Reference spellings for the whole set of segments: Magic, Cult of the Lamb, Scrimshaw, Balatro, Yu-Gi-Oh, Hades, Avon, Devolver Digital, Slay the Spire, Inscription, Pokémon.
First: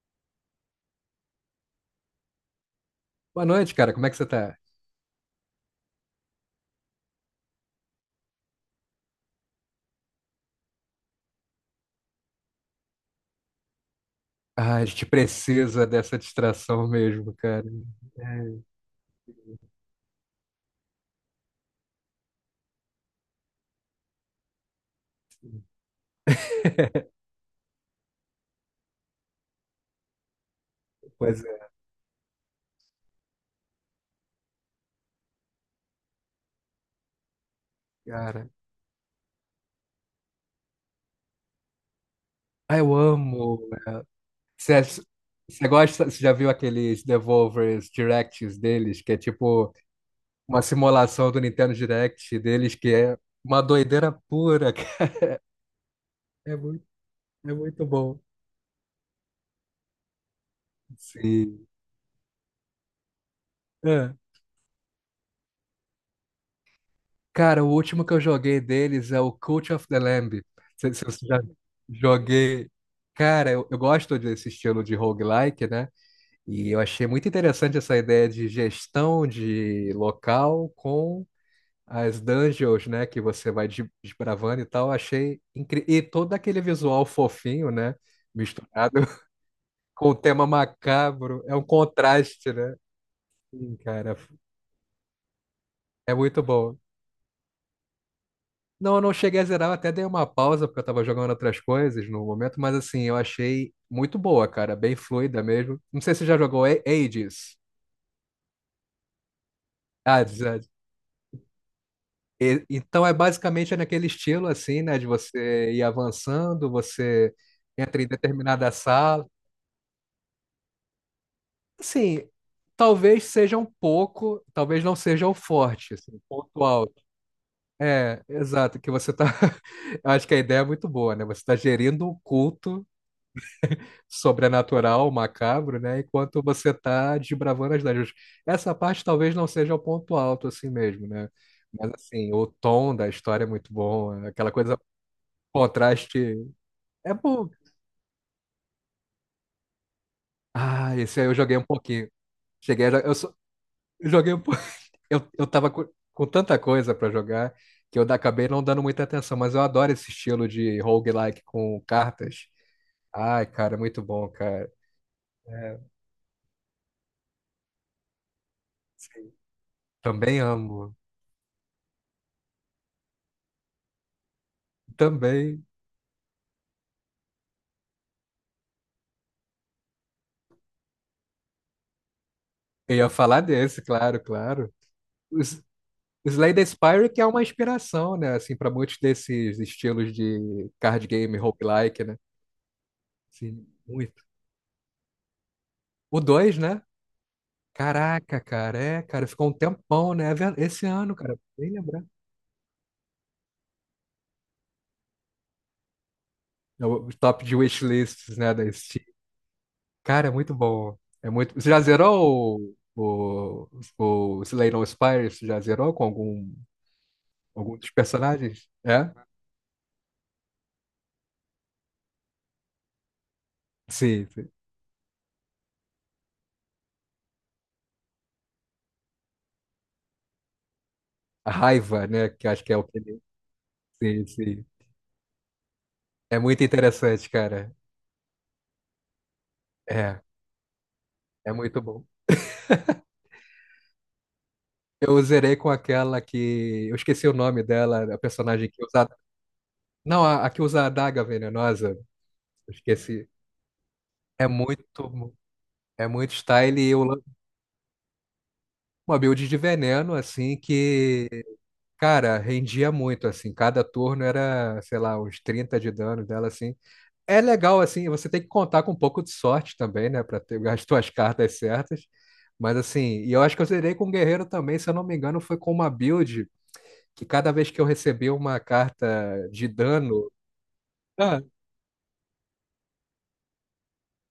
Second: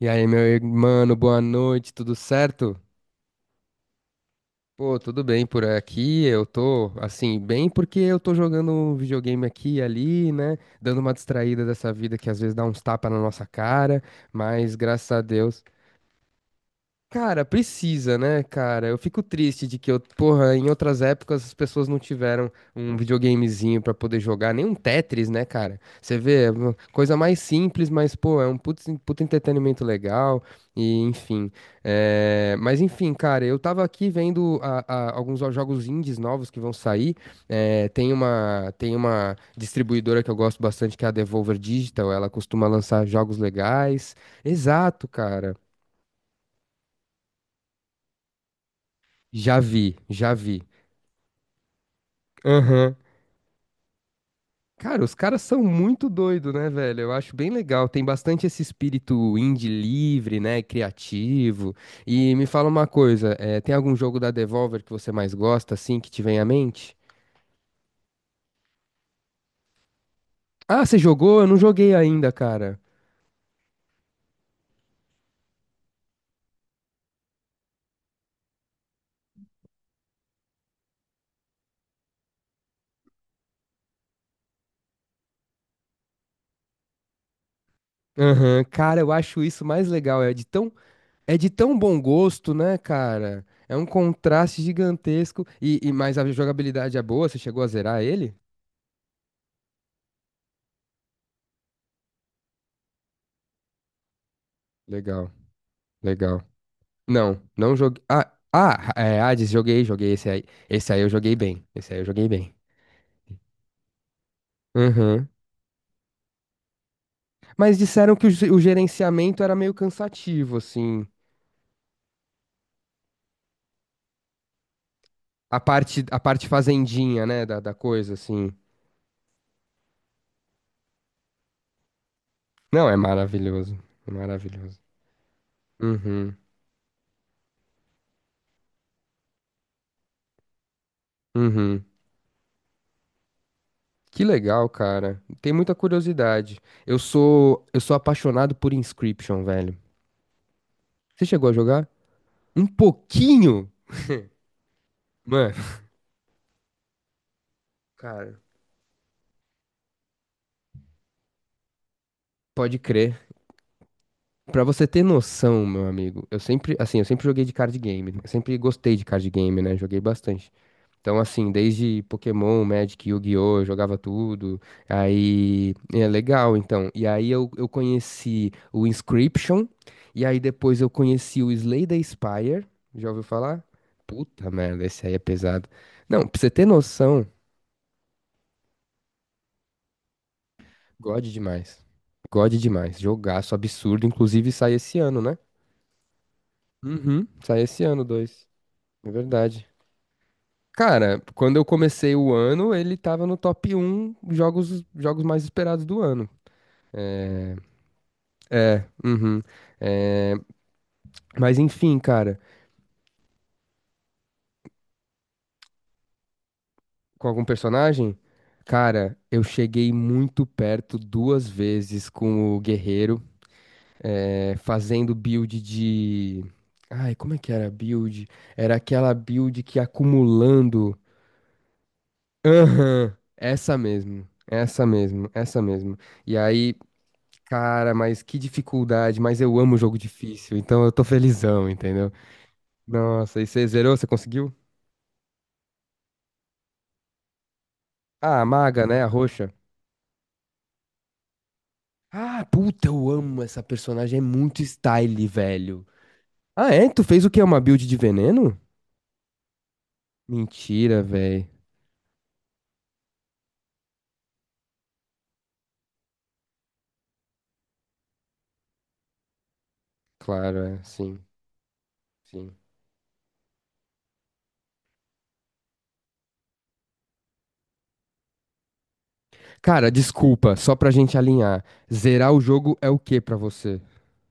E aí, meu irmão, boa noite, tudo certo? Boa noite, cara. Como é que você tá? Pô, tudo bem por aqui. Eu tô, assim, bem porque eu tô jogando um videogame aqui e ali, né? Dando uma distraída dessa vida que às vezes dá uns tapas na nossa cara, mas Ah, a gente graças a Deus. precisa dessa distração mesmo, Cara, cara. precisa, né, É. cara? Eu fico triste de que porra, em outras épocas as pessoas não tiveram um videogamezinho pra poder jogar, nem um Tetris, né, cara? Você vê, é uma coisa mais simples, mas, pô, é um puto, puto entretenimento legal, e Pois enfim. é, Mas enfim, cara, eu tava aqui vendo alguns jogos indies novos que vão sair. Cara. Tem uma distribuidora que eu gosto bastante, que é a Devolver Digital, ela costuma Ah, eu lançar jogos amo, né? legais. Você ach- Exato, cara. Você gosta, você já viu aqueles Devolvers Directs deles, que é Já tipo vi, já vi. uma simulação do Nintendo Direct deles, que Aham. é uma doideira pura, Cara, cara. os caras são muito doidos, É né, muito, velho? Eu acho bem é muito legal. Tem bom. bastante esse espírito indie livre, né? Sim. Criativo. E me fala uma coisa: tem algum É. jogo da Devolver que você mais gosta, assim, que te vem à mente? Cara, o último que eu joguei deles é o Cult of the Lamb. Ah, Se, você se você já jogou? Eu não joguei ainda, joguei. cara. Cara, eu gosto desse estilo de roguelike, né? E eu achei muito interessante essa ideia de gestão de local com as dungeons, né? Que você vai desbravando e tal. Achei incrível. E todo aquele visual fofinho, né? Aham. Misturado Cara, eu acho isso mais com o legal. Tema É macabro. de É um tão bom contraste, gosto, né? né, cara? É Sim, um cara. contraste gigantesco. E É mas a muito bom. jogabilidade é boa? Você chegou a zerar ele? Não, eu não cheguei a zerar, eu até dei uma pausa porque eu tava jogando outras coisas no momento, mas assim, eu achei muito boa, cara, bem Legal, fluida mesmo. Não sei se você já legal. jogou Não, Hades. não joguei. Hades, joguei, joguei esse Hades, aí. Hades. Esse aí eu joguei bem. Esse aí eu joguei bem. Então é basicamente é naquele estilo assim, né, de Uhum. você ir avançando, você Mas entra em disseram que o determinada sala. gerenciamento era meio cansativo, assim. Assim, talvez seja um pouco, talvez não seja o forte, A assim, parte ponto alto. fazendinha, né, da, da coisa, É, assim. exato, que você tá. Eu acho que a ideia é muito boa, né? Você tá gerindo um culto Não, é maravilhoso. É maravilhoso. sobrenatural, macabro, né? Uhum, Enquanto você tá desbravando as dungeons. Essa parte talvez não seja o ponto alto assim mesmo, né? uhum. Mas assim, o tom da história é muito bom, Que né? Aquela legal, coisa, cara. Tem muita contraste curiosidade. É bom. Eu sou apaixonado por Inscription, velho. Ah, esse Você aí eu chegou a joguei um jogar? pouquinho. Um Cheguei. a- jo- eu só, pouquinho? eu joguei um pouquinho. Eu tava Mano. Com tanta coisa pra jogar que eu Cara, acabei não dando muita atenção, mas eu adoro esse estilo de roguelike com cartas. pode crer. Ai, cara, muito bom, Pra cara. você ter noção, É, meu amigo, eu sempre, assim, eu sempre joguei de card game, né? Eu sempre gostei de card sim. game, né? Joguei Também bastante. amo. Então, assim, desde Pokémon, Magic, Yu-Gi-Oh, eu jogava tudo. Também. Aí, é legal, então. E aí eu conheci o Inscription, e aí depois eu conheci o Slay the Spire. Eu Já ia ouviu falar falar? desse, claro, Puta claro. merda, esse aí é O S- pesado. Não, o pra você Slay the ter Spire que é noção, uma inspiração, né, assim, para muitos desses estilos de card God game demais. roguelike, né? God demais. Jogaço Sim, absurdo, muito. inclusive sai esse ano, né? O 2, né? Uhum, sai esse ano, Caraca, dois. cara, é, É cara, ficou um verdade. tempão, né? Esse ano, Cara, cara, quando eu nem lembrar. comecei o ano, ele tava no top um jogos, jogos mais esperados do ano. É o top de wishlists, né, da É, Steam. uhum. Cara, é É, muito bom. É muito. mas Você já enfim, cara, zerou o Slay the Spire? Você já zerou com algum, com algum algum dos personagem? personagens? É? Cara, eu cheguei muito perto duas vezes com o Guerreiro, Sim, sim. Fazendo build de. Ai, como é que era a build? Era aquela build que ia acumulando. A raiva, né? Que acho que é o que Aham, ele. essa Sim, mesmo. sim. Essa mesmo, essa mesmo. E É muito aí. interessante, cara. Cara, mas que dificuldade, mas eu amo jogo É, difícil, então eu tô é felizão, muito bom. entendeu? Nossa, e você zerou? Você conseguiu? Eu zerei com aquela que. Eu esqueci o nome dela, a Ah, a personagem que maga, né? A usa. roxa. Não, a que usa a adaga venenosa. Ah, Eu puta, eu esqueci. amo essa personagem, é É muito style, muito. velho. É muito Ah, style é? e Tu fez o quê? Uma build de veneno? uma build de veneno, assim, Mentira, que, velho. cara, rendia muito, assim. Cada turno era, sei lá, uns 30 de dano dela, assim. É legal, assim, você tem que contar com um pouco de sorte também, né, para Claro, ter é, as tuas sim, cartas certas. sim. Mas assim, e eu acho que eu zerei com o Guerreiro também, se eu não me engano, foi com uma build que cada vez que eu recebi uma carta de Cara, dano, desculpa, só pra gente ah, alinhar. Zerar o jogo é o quê pra você?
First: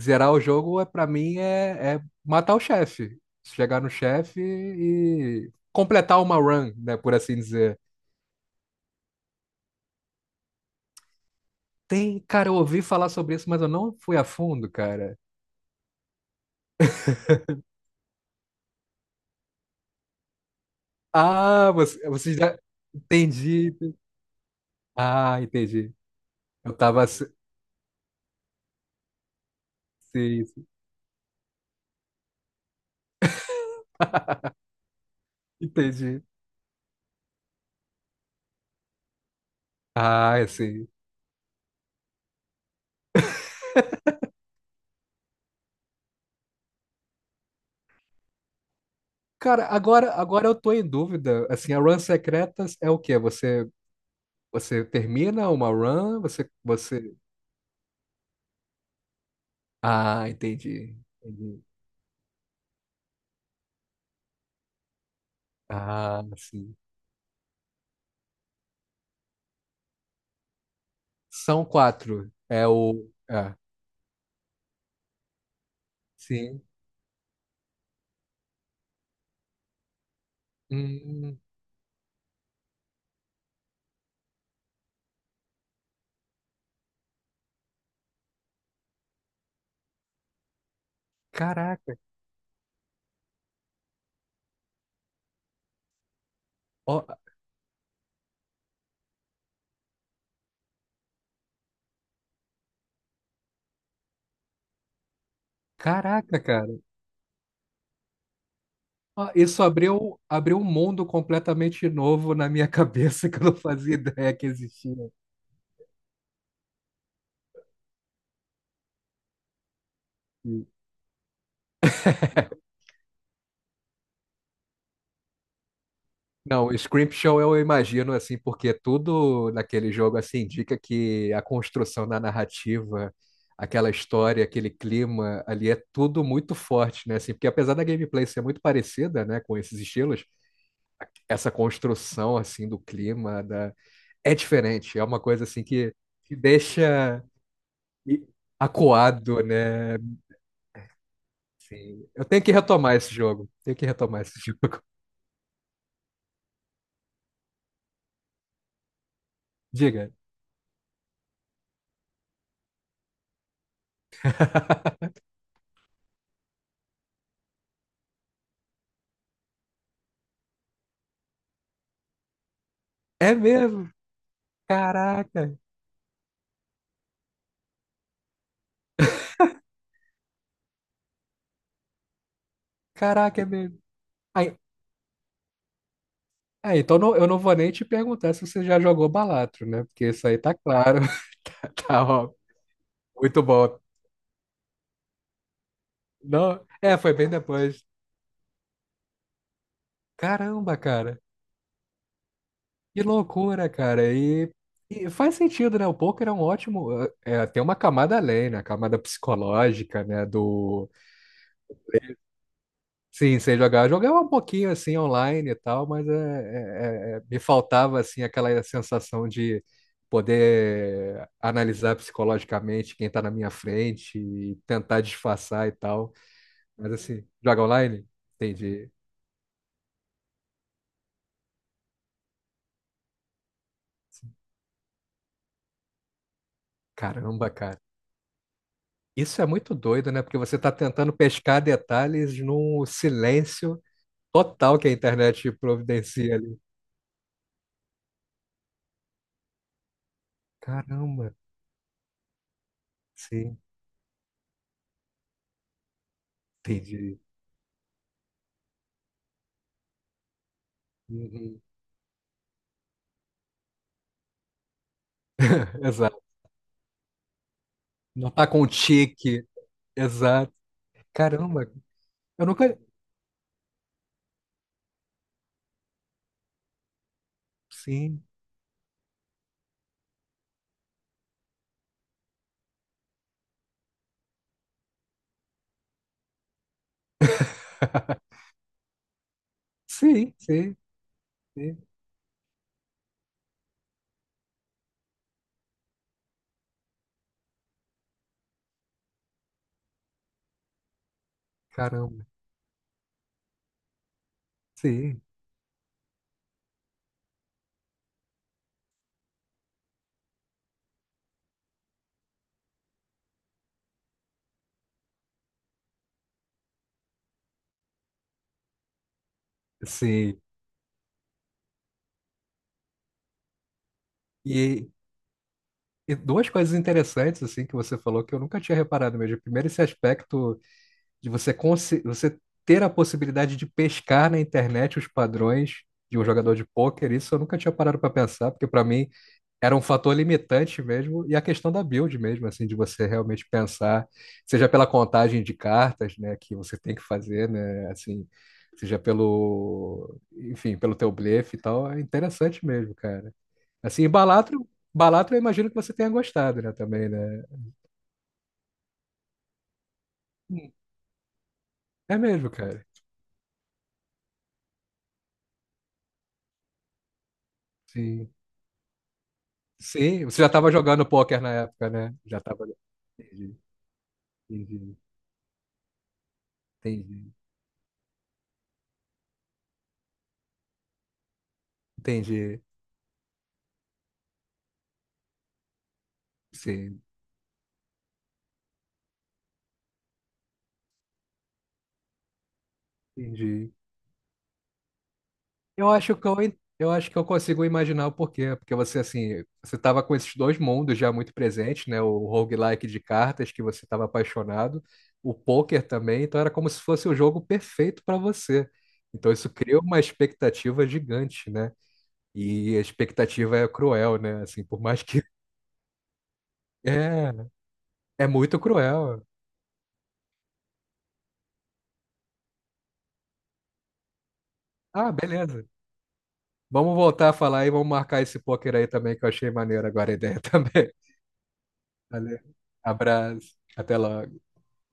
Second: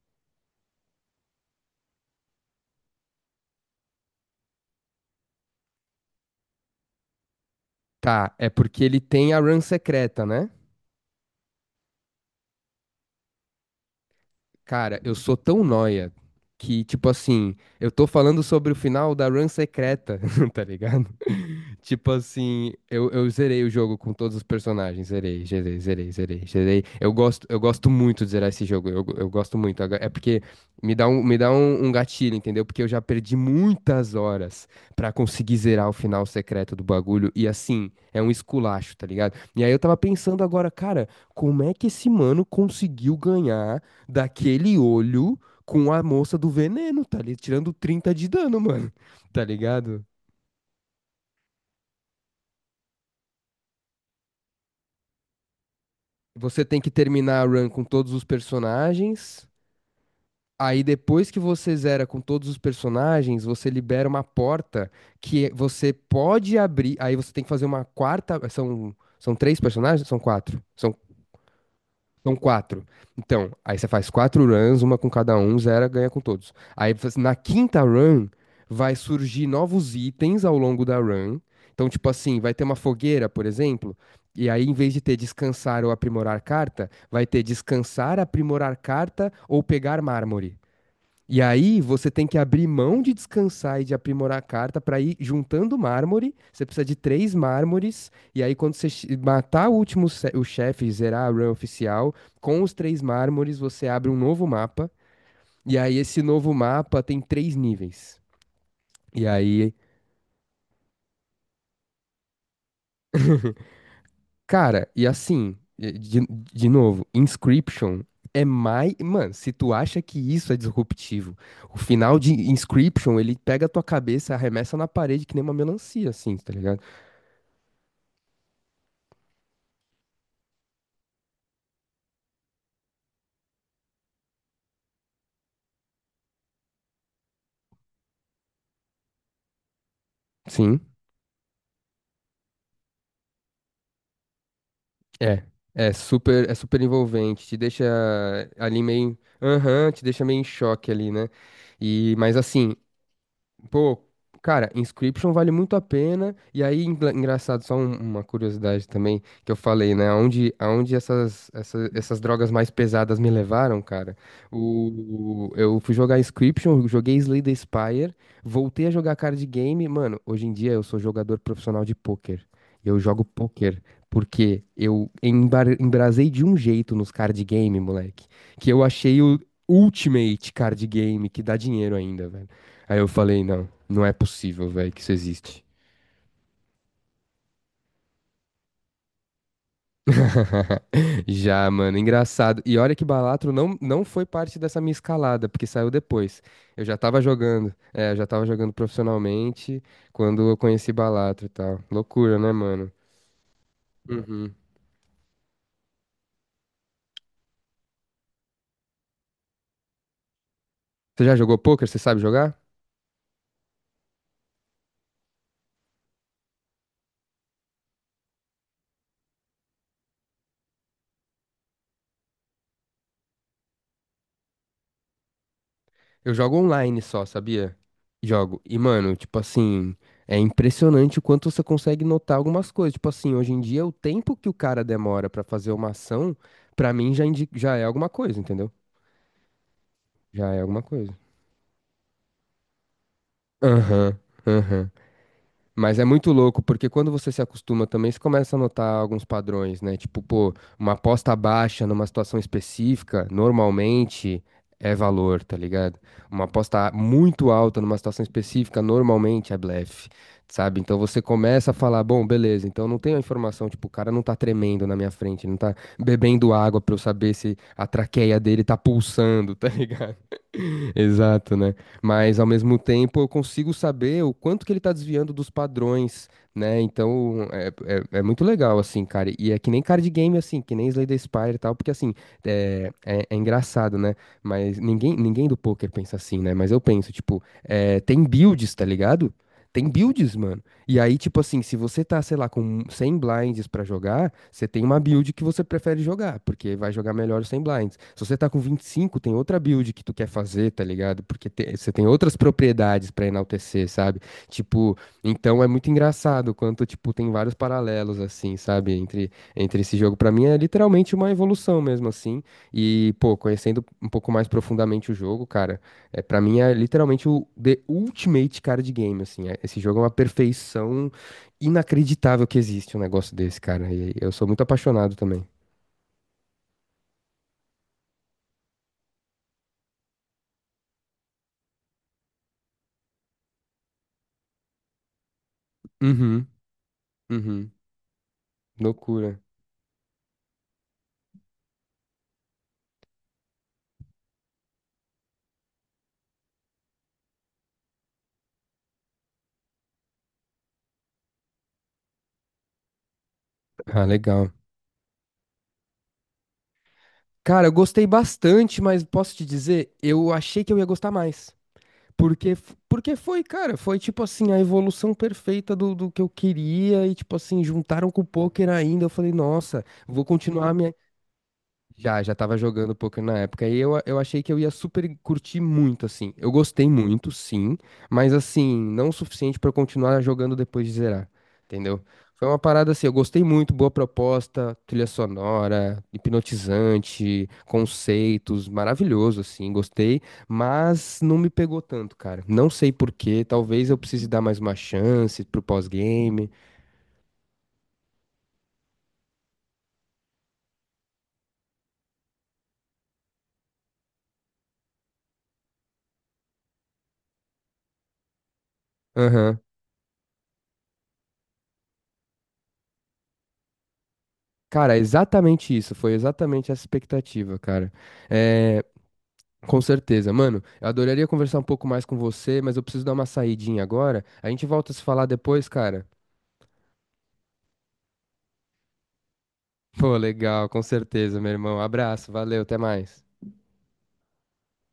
zerar o jogo é para mim é matar o chefe, chegar no chefe e completar uma run, né, por assim dizer. Tá, é porque ele tem a run secreta, né? Tem, cara, eu ouvi falar sobre isso, mas eu não fui a fundo, Cara, eu cara. sou tão nóia que, tipo assim, eu tô falando sobre o final da run secreta, tá ligado? Ah, você, Tipo você já assim, eu zerei o entendi. jogo com todos os personagens. Ah, Zerei, zerei, entendi. zerei, zerei, Eu zerei. tava, Eu gosto muito de zerar esse jogo. Eu gosto muito. É porque Sim, sim. Me dá um, um gatilho, entendeu? Porque eu já perdi muitas horas pra conseguir zerar o Entendi. final secreto do bagulho. E assim, é um esculacho, tá ligado? E aí eu tava Ah, pensando é agora, sim. cara, como é que esse mano conseguiu ganhar daquele olho com a moça do veneno, tá ali tirando 30 de dano, mano? Tá Cara, ligado? agora eu tô em dúvida. Assim, a run secretas é o quê? Você termina uma run? Você, Você tem que você... terminar a run com todos os personagens. Ah, Aí entendi. depois que Entendi. você zera com todos os personagens, você libera uma porta que você Ah, pode sim. abrir. Aí você tem que fazer uma quarta. São, são três personagens? São quatro. São quatro. São É quatro. o. Então, É. aí você faz quatro runs, uma com cada um, zera, ganha com todos. Sim. Aí você- na quinta run, vai surgir novos itens ao longo da Hum, run. Então, tipo assim, vai ter uma fogueira, por exemplo, e aí em vez de ter descansar ou aprimorar carta, vai ter descansar, aprimorar carta ou pegar mármore. E aí Caraca. você tem que abrir mão de descansar e de aprimorar a carta para ir juntando mármore. Você precisa de Ó, três mármores. E aí, quando você matar o último o chefe, zerar a run oficial, com os três mármores você abre um novo mapa. E aí, esse caraca, novo cara. mapa tem três níveis. E Ó, isso aí, abriu um mundo completamente novo na minha cabeça que eu não fazia ideia que cara, e existia. assim, de novo, Inscription é mais. Mano, se tu acha que isso é disruptivo. O final de Inscription, ele pega a tua cabeça, arremessa na parede que nem uma melancia, assim, tá Não, o ligado? Scrimshaw eu imagino assim, porque tudo naquele jogo assim indica que a construção da narrativa, aquela história, aquele clima ali é tudo muito forte, né? Assim, porque apesar da gameplay ser muito parecida, né, com esses estilos, Sim, essa construção assim do clima da. É diferente, é uma é. coisa assim que te É super deixa envolvente, te deixa i- ali meio, acuado, aham, né? te deixa meio em choque ali, né? Assim, E eu mas tenho que assim, retomar esse jogo, tenho que pô, retomar esse cara, jogo. Inscription vale muito a pena. E aí, engraçado, só uma curiosidade também que eu falei, né? Diga. Aonde, aonde essas, essas drogas mais pesadas me levaram, cara? Eu fui jogar Inscription, joguei Slay the Spire, voltei a jogar card game. Mano, hoje em dia eu sou jogador profissional de pôquer. Eu jogo É pôquer mesmo? porque eu Caraca, embrasei de um jeito nos card game, moleque, que eu achei o Ultimate Card Game que dá dinheiro ainda, velho. Aí eu caraca, falei, é não, mesmo. não é Ai, possível, velho, que isso existe. é, então, eu não vou nem te perguntar se você já jogou Balatro, né? Porque isso aí tá claro. Já, mano, Tá, ó, engraçado. E olha que muito Balatro não, bom. não foi parte dessa minha escalada, porque saiu depois. Não, é, foi bem depois. Eu já tava jogando profissionalmente quando eu Caramba, conheci cara. Balatro e tal. Loucura, né, mano? Que loucura, cara. E, Uhum. e faz sentido, né? O poker é um ótimo. É, tem uma camada além, né? A camada psicológica, né? Do. Você já jogou poker? Você sabe jogar? Sim, sei jogar. Eu jogava um pouquinho assim online e tal, mas me faltava assim aquela sensação de poder analisar psicologicamente quem está na minha frente e tentar disfarçar e tal. Eu jogo Mas online só, assim, joga sabia? online? Jogo. E, Entendi. mano, tipo assim, é impressionante o quanto você consegue notar algumas coisas. Tipo assim, hoje em dia, o tempo que o cara demora pra fazer uma ação, pra mim já, Caramba, já cara. é alguma coisa, entendeu? Isso é muito doido, né? Porque Já você é está alguma coisa. tentando pescar detalhes num silêncio Aham, total que aham. a internet Mas é muito providencia ali. louco, porque quando você se acostuma também, você começa a notar alguns padrões, né? Tipo, pô, uma Caramba. aposta baixa numa situação específica, Sim, normalmente é valor, tá ligado? Uma aposta entendi. muito alta numa situação específica, normalmente é blefe, sabe? Então você Uhum. começa a falar, bom, beleza, então eu não tenho a informação, tipo, o cara não tá tremendo na minha frente, ele não tá Exato. bebendo água pra eu saber se a Não traqueia tá dele com um tá tique. pulsando, tá ligado? Exato. Exato, Caramba, né? Mas ao eu mesmo nunca. tempo eu consigo saber o quanto que ele está desviando dos padrões, né? Então é Sim, muito legal, assim, cara. E é que nem card game, assim, que nem Slay the Spire e tal, porque, assim, é engraçado, né? Mas ninguém, ninguém do poker pensa assim, né? Mas eu penso, tipo, tem builds, tá ligado? Tem sim, builds, mano. sim, E aí, tipo assim, se sim. você tá, sei lá, com 100 blinds pra jogar, você tem uma build que você prefere jogar, porque vai jogar melhor os 100 blinds. Se você tá com 25, tem outra build que tu quer fazer, tá ligado? Porque você tem Caramba, outras propriedades pra enaltecer, sabe? Tipo, sim, então é muito engraçado quanto, tipo, tem vários paralelos, assim, sabe? Entre, entre esse jogo. Pra mim é literalmente uma evolução mesmo, assim. E, pô, conhecendo um pouco mais profundamente o jogo, cara, é, para mim é literalmente o The Ultimate Card Game, assim. Esse jogo é uma sim. perfeição inacreditável que existe um negócio desse, cara. E eu sou muito E, apaixonado também. e duas coisas interessantes assim que você falou que eu nunca tinha reparado mesmo. Primeiro, esse aspecto de você ter a possibilidade de pescar na internet os padrões de um Uhum, jogador de pôquer. Isso eu nunca uhum. tinha parado para pensar, porque para mim Loucura. era um fator limitante mesmo, e a questão da build mesmo, assim, de você realmente pensar, seja pela contagem de cartas, né, que você tem que fazer, né, assim, seja pelo, enfim, pelo teu blefe e tal, é interessante mesmo, cara. Assim, Ah, e legal. Balatro, Balatro eu imagino que você tenha gostado, né, também, né? Cara, eu gostei bastante, mas posso te dizer, eu achei que Hum. eu ia gostar mais. É Porque, mesmo, cara. porque foi, cara, foi tipo assim, a evolução perfeita do, do que eu queria e tipo assim, juntaram com o Sim. poker ainda. Eu falei, nossa, vou Sim, você já estava continuar minha. jogando pôquer na época, né? Já, já Já tava estava. jogando poker na Entendi, época. E eu achei que eu ia entendi, super curtir muito, assim. Eu gostei muito, entendi, sim, mas assim, não o suficiente pra eu continuar jogando depois de zerar. Entendeu? Foi uma entendi. parada assim, eu gostei muito, boa proposta, trilha sonora, Sim, hipnotizante, conceitos, maravilhoso, assim, gostei, mas não me pegou tanto, cara. Não sei por quê, entendi. talvez eu precise dar mais uma chance pro Eu acho que eu, pós-game. en- eu acho que eu consigo imaginar o porquê, porque você assim, você estava com esses dois mundos já muito presentes, né? O roguelike de cartas que você estava apaixonado, o poker também, então era como se fosse o jogo perfeito para você. Então isso Aham. cria uma expectativa gigante, né? E a expectativa é cruel, né? Assim, por Cara, é mais que exatamente isso, foi exatamente essa expectativa, cara. é, é muito É, cruel. com certeza, mano. Eu adoraria conversar um pouco mais com você, mas eu preciso dar uma saidinha agora. A gente volta a se Ah, falar beleza. depois, cara. Vamos voltar a falar e vamos marcar esse poker aí também que eu achei maneiro agora a Pô, ideia legal, com também. certeza, meu irmão. Abraço, Valeu. valeu, até mais. Abraço. Até logo.